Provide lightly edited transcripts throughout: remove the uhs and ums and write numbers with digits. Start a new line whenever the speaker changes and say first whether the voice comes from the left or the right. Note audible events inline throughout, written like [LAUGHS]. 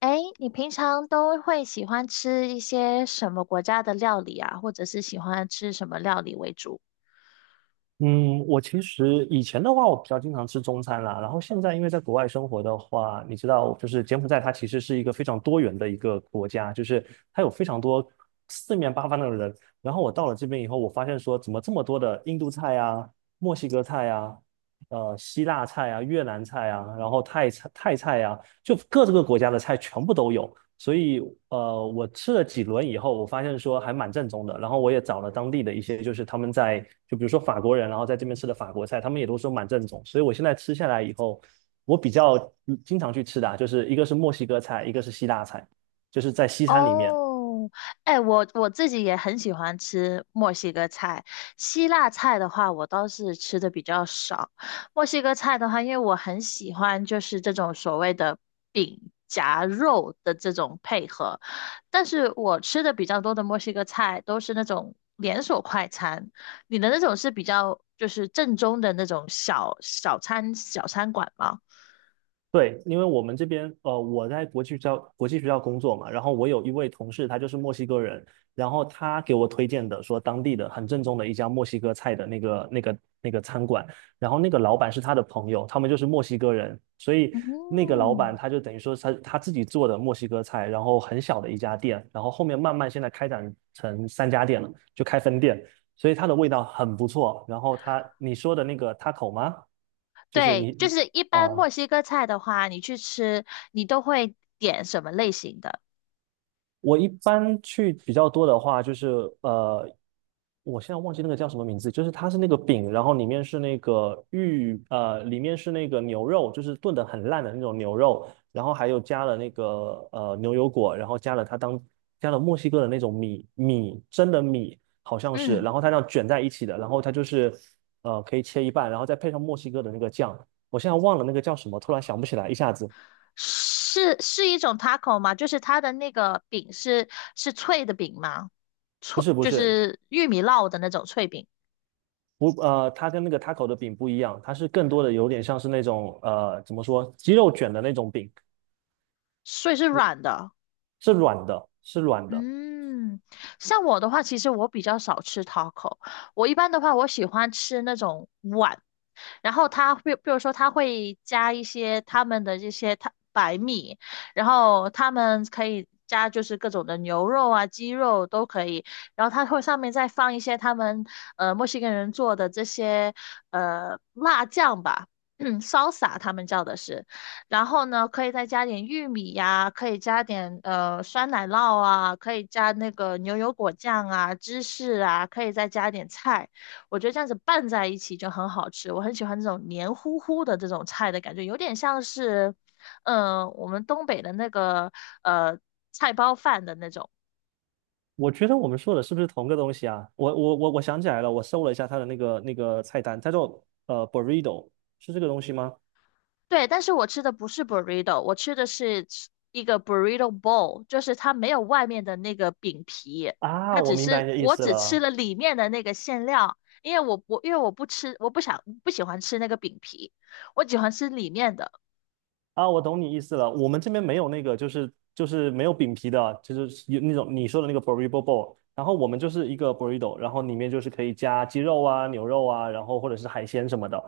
left: 哎，你平常都会喜欢吃一些什么国家的料理啊，或者是喜欢吃什么料理为主？
right: 嗯，我其实以前的话，我比较经常吃中餐啦。然后现在因为在国外生活的话，你知道，就是柬埔寨它其实是一个非常多元的一个国家，就是它有非常多四面八方的人。然后我到了这边以后，我发现说，怎么这么
left: [LAUGHS]
right: 多的印度菜啊、墨西哥菜啊、希腊菜啊、越南菜啊，然后泰菜啊，就各这个国家的菜全部都有。所以我吃了几轮以后，我发现说还蛮正宗的。然后我也找了当地的一些，就是他们在就比如说法国人，然后在这边吃的法国菜，他们也都说蛮正宗。所以我现在吃下来以后，我比较经常去吃的啊，就是一个是墨西哥菜，一个是希腊菜，就是在西餐里面。
left: 哦，哎，我自己也很喜欢吃墨西哥菜，希腊菜的话，我倒是吃的比较少。墨西哥菜的话，因为我很喜欢就是这种所谓的饼夹肉的这种配合，但是我吃的比较多的墨西哥菜都是那种连锁快餐，你的那种是比较就是正宗的那种小餐馆吗？
right: 对，因为我们这边，我在国际学校工作嘛，然后我有一位同事，他就是墨西哥人，然后他给我推荐的，说当地的很正宗的一家墨西哥菜的那个餐馆，然后那个老板是他的朋友，他们就是墨西哥人，所以那个老板
left: 嗯。
right: 他就等于说他自己做的墨西哥菜，然后很小的一家店，然后后面慢慢现在开展成三家店了，就开分店，所以它的味道很不错。然后他你说的那个 taco 吗？就是
left: 对，
right: 你
left: 就是一
right: 嗯
left: 般墨
right: 啊。
left: 西哥菜的话，你去吃，你都会点什么类型的？
right: 我一般去比较多的话，就是呃，我现在忘记那个叫什么名字，就是它是那个饼，然后里面是那个玉，里面是那个牛肉，就是炖的很烂的那种牛肉，然后还有加了那个牛油果，然后加了它当加了墨西哥的那种米蒸的米，好像是，
left: 嗯，
right: 然后它这样卷在一起的，然后它就是可以切一半，然后再配上墨西哥的那个酱，我现在忘了那个叫什么，突然想不起来，一下子。
left: 是是一种 taco 吗？就是它的那个饼是是脆的饼吗？
right: 不
left: 脆
right: 是不
left: 就
right: 是，
left: 是玉米烙的那种脆饼，
right: 不，它跟那个 taco 的饼不一样，它是更多的有点像是那种怎么说，鸡肉卷的那种饼，
left: 所以是软的。
right: 是软的，是软的。
left: 嗯，像我的话，其实我比较少吃 taco，我一般的话，我喜欢吃那种碗，然后他会，比如说他会加一些他们的这些他白米，然后他们可以加就是各种的牛肉啊、鸡肉都可以，然后他会上面再放一些他们墨西哥人做的这些辣酱吧。[CLEARS THROAT] 嗯 s a 他们叫的是，然后呢，可以再加点玉米呀，可以加点酸奶酪啊，可以加那个牛油果酱啊、芝士啊，可以再加点菜。我觉得这样子拌在一起就很好吃，我很喜欢这种黏糊糊的这种菜的感觉，有点像是，嗯，我们东北的那个呃菜包饭的那种。
right: 我觉得我们说的是不是同个东西啊？我想起来了，我搜了一下它的那个菜单，它叫burrito，是这个东西吗？
left: 对，但是我吃的不是 burrito，我吃的是一个 burrito bowl，就是它没有外面的那个饼皮，
right: 啊，
left: 它
right: 我
left: 只
right: 明白
left: 是
right: 你的意
left: 我
right: 思
left: 只吃
right: 了。
left: 了里面的那个馅料，因为我不吃，我不喜欢吃那个饼皮，我喜欢吃里面的。
right: 啊，我懂你意思了。我们这边没有那个，就是没有饼皮的，就是有那种你说的那个 burrito bowl。然后我们就是一个 burrito，然后里面就是可以加鸡肉啊、牛肉啊，然后或者是海鲜什么的。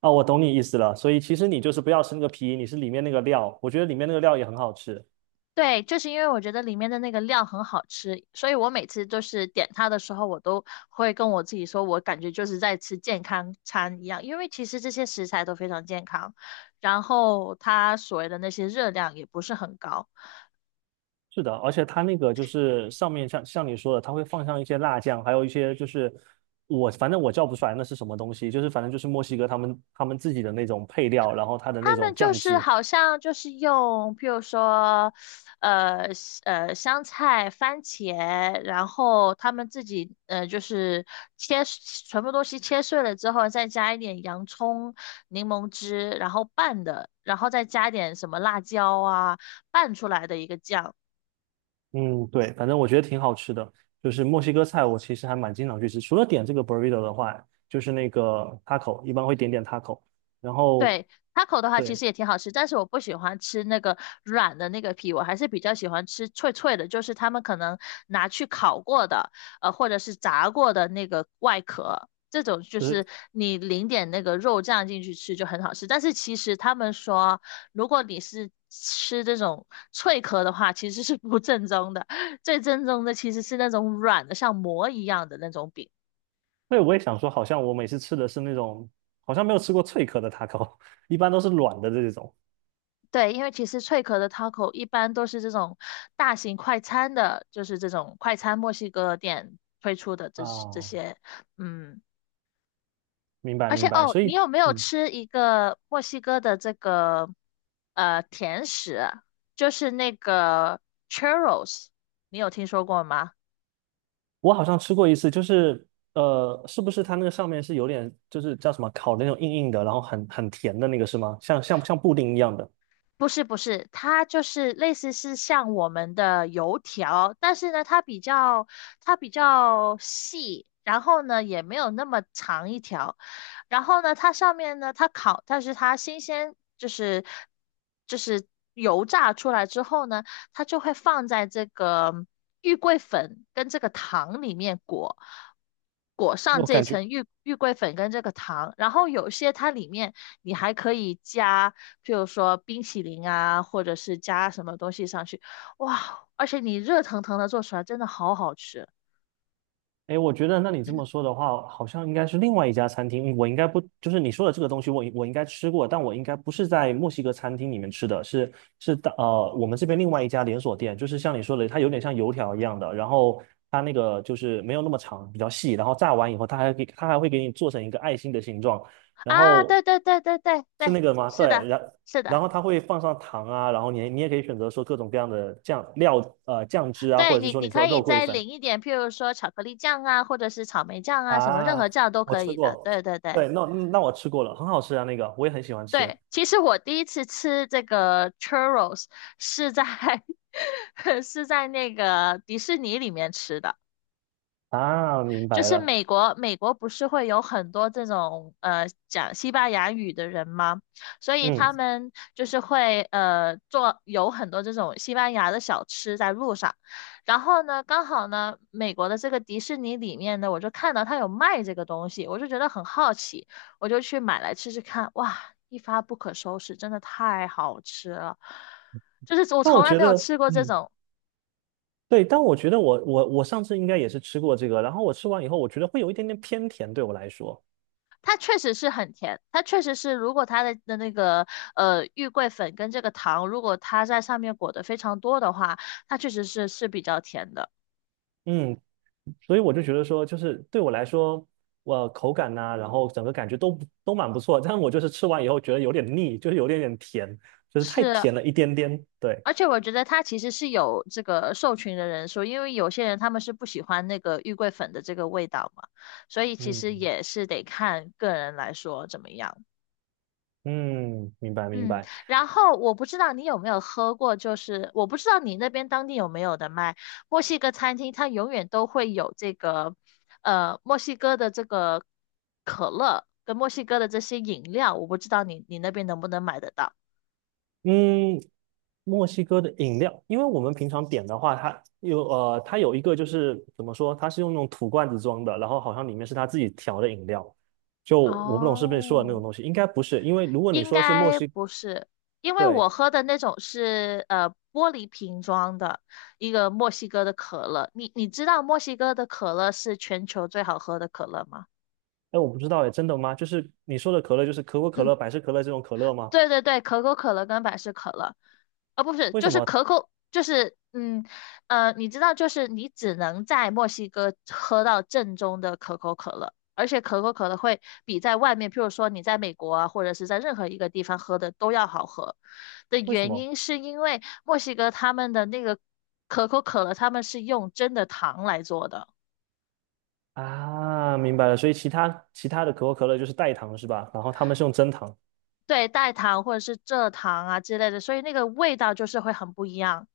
right: 啊，我懂你意思了。所以其实你就是不要吃那个皮，你是里面那个料。我觉得里面那个料也很好吃。
left: 对，就是因为我觉得里面的那个料很好吃，所以我每次就是点它的时候，我都会跟我自己说，我感觉就是在吃健康餐一样，因为其实这些食材都非常健康，然后它所谓的那些热量也不是很高。
right: 是的，而且它那个就是上面像你说的，它会放上一些辣酱，还有一些就是我反正我叫不出来那是什么东西，就是反正就是墨西哥他们自己的那种配料，然后它的那
left: 他
right: 种
left: 们就
right: 酱
left: 是
right: 汁。
left: 好像就是用，譬如说，呃，香菜、番茄，然后他们自己就是切全部东西切碎了之后，再加一点洋葱、柠檬汁，然后拌的，然后再加点什么辣椒啊，拌出来的一个酱。
right: 嗯，对，反正我觉得挺好吃的。就是墨西哥菜，我其实还蛮经常去吃。除了点这个 burrito 的话，就是那个 taco，一般会点taco。然后，
left: 对，taco 的话其
right: 对，
left: 实也挺好吃，但是我不喜欢吃那个软的那个皮，我还是比较喜欢吃脆脆的，就是他们可能拿去烤过的，或者是炸过的那个外壳，这种就
right: 就
left: 是
right: 是
left: 你淋点那个肉酱进去吃就很好吃。但是其实他们说，如果你是吃这种脆壳的话，其实是不正宗的，最正宗的其实是那种软的，像馍一样的那种饼。
right: 对，我也想说，好像我每次吃的是那种，好像没有吃过脆壳的 taco，[LAUGHS] 一般都是软的这种。
left: 对，因为其实脆壳的 taco 一般都是这种大型快餐的，就是这种快餐墨西哥店推出的这这
right: 啊，
left: 些，嗯，
right: 明白
left: 而且
right: 明白。
left: 哦，
right: 所
left: 你
right: 以，
left: 有没有
right: 嗯，
left: 吃一个墨西哥的这个甜食啊就是那个 churros，你有听说过吗？
right: 我好像吃过一次，就是是不是它那个上面是有点，就是叫什么烤的那种硬硬的，然后很甜的那个是吗？像布丁一样的，
left: 不是不是，它就是类似是像我们的油条，但是呢，它比较细，然后呢也没有那么长一条，然后呢它上面呢它烤，但是它新鲜就是油炸出来之后呢，它就会放在这个玉桂粉跟这个糖里面裹，裹上
right: 我
left: 这
right: 感觉。
left: 层玉桂粉跟这个糖，然后有些它里面你还可以加，譬如说冰淇淋啊，或者是加什么东西上去，哇，而且你热腾腾的做出来真的好好吃
right: 哎，我觉得那你这么说的话，好像应该是另外一家餐厅。我应该不，就是你说的这个东西我，我应该吃过，但我应该不是在墨西哥餐厅里面吃的，是是的，我们这边另外一家连锁店，就是像你说的，它有点像油条一样的，然后它那个就是没有那么长，比较细，然后炸完以后，它还会给你做成一个爱心的形状，然
left: 啊！
right: 后
left: 对对对对对
right: 是
left: 对，
right: 那个吗？
left: 是
right: 对，
left: 的，
right: 然
left: 是的。
right: 然后它会放上糖啊，然后你也可以选择说各种各样的酱料，酱汁啊，或
left: 对
right: 者是
left: 你，
right: 说
left: 你
right: 你
left: 可
right: 说的
left: 以
right: 肉桂
left: 再
right: 粉。
left: 淋一点，譬如说巧克力酱啊，或者是草莓酱啊，什么任何
right: 啊，
left: 酱都
right: 我
left: 可
right: 吃
left: 以的。
right: 过，
left: 对对对。
right: 对，那那我吃过了，很好吃啊，那个我也很喜欢吃
left: 对，其实我第一次吃这个 churros 是在 [LAUGHS] 是在那个迪士尼里面吃的。
right: 啊，明
left: 就
right: 白
left: 是
right: 了，
left: 美国，美国不是会有很多这种讲西班牙语的人吗？所以
right: 嗯，
left: 他们就是会做有很多这种西班牙的小吃在路上。然后呢，刚好呢，美国的这个迪士尼里面呢，我就看到它有卖这个东西，我就觉得很好奇，我就去买来吃吃看。哇，一发不可收拾，真的太好吃了！就是我
right: 但我
left: 从来
right: 觉
left: 没有
right: 得，
left: 吃过这
right: 嗯，
left: 种
right: 对，但我觉得我上次应该也是吃过这个，然后我吃完以后，我觉得会有一点点偏甜，对我来说，
left: 它确实是很甜，它确实是，如果它的那个玉桂粉跟这个糖，如果它在上面裹得非常多的话，它确实是是比较甜的，
right: 嗯，所以我就觉得说，就是对我来说，我口感呐、然后整个感觉都不都蛮不错，但我就是吃完以后觉得有点腻，就是有点点甜，就是太
left: 是。
right: 甜了一点点，对，
left: 而且我觉得它其实是有这个受群的人说，因为有些人他们是不喜欢那个玉桂粉的这个味道嘛，所以其实
right: 嗯
left: 也是得看个人来说怎么样。
right: 嗯，明白明
left: 嗯，
right: 白。
left: 然后我不知道你有没有喝过，就是我不知道你那边当地有没有的卖墨西哥餐厅，它永远都会有这个，呃，墨西哥的这个可乐跟墨西哥的这些饮料，我不知道你你那边能不能买得到，
right: 嗯，墨西哥的饮料，因为我们平常点的话，它有它有一个就是怎么说，它是用那种土罐子装的，然后好像里面是它自己调的饮料，就我不懂是不是说的那
left: 哦，
right: 种东西，应该不是，因为如果你
left: 应
right: 说是墨
left: 该
right: 西，
left: 不是，因为我
right: 对，
left: 喝的那种是玻璃瓶装的一个墨西哥的可乐，你你知道墨西哥的可乐是全球最好喝的可乐吗？
right: 哎，我不知道哎，真的吗？就是你说的可乐，就是可口可乐、百
left: [CLEARS THROAT]
right: 事可乐这种可乐吗？
left: 对对对，可口可乐跟百事可乐，啊，不是，
right: 为
left: 就
right: 什
left: 是
right: 么？
left: 可口，就是嗯，你知道，就是你只能在墨西哥喝到正宗的可口可乐，而且可口可乐会比在外面，譬如说你在美国啊，或者是在任何一个地方喝的都要好喝。的
right: 为什
left: 原
right: 么？
left: 因是因为墨西哥他们的那个可口可乐，他们是用真的糖来做的，
right: 啊，明白了，所以其他的可口可乐就是代糖是吧？然后他们是用真糖，
left: 对，代糖或者是蔗糖啊之类的，所以那个味道就是会很不一样。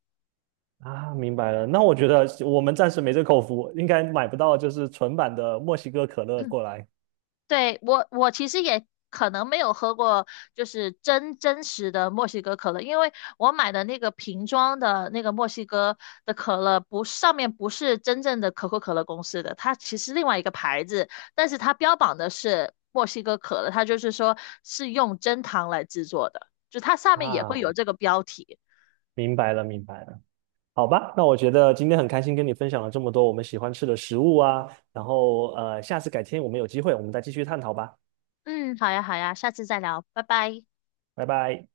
right: 啊，明白了。那我觉得我们暂时没这口福，应该买不到就是纯版的墨西哥可乐过
left: [CLEARS THROAT]
right: 来
left: 对，我其实也可能没有喝过，就是真真实的墨西哥可乐，因为我买的那个瓶装的那个墨西哥的可乐不，上面不是真正的可口可乐公司的，它其实另外一个牌子，但是它标榜的是墨西哥可乐，它就是说是用真糖来制作的，就它上面也会有
right: 啊。
left: 这个标题。
right: 明白了，明白了。好吧，那我觉得今天很开心跟你分享了这么多我们喜欢吃的食物啊，然后下次改天我们有机会我们再继续探讨吧，
left: 嗯，好呀好呀，下次再聊，拜拜。
right: 拜拜。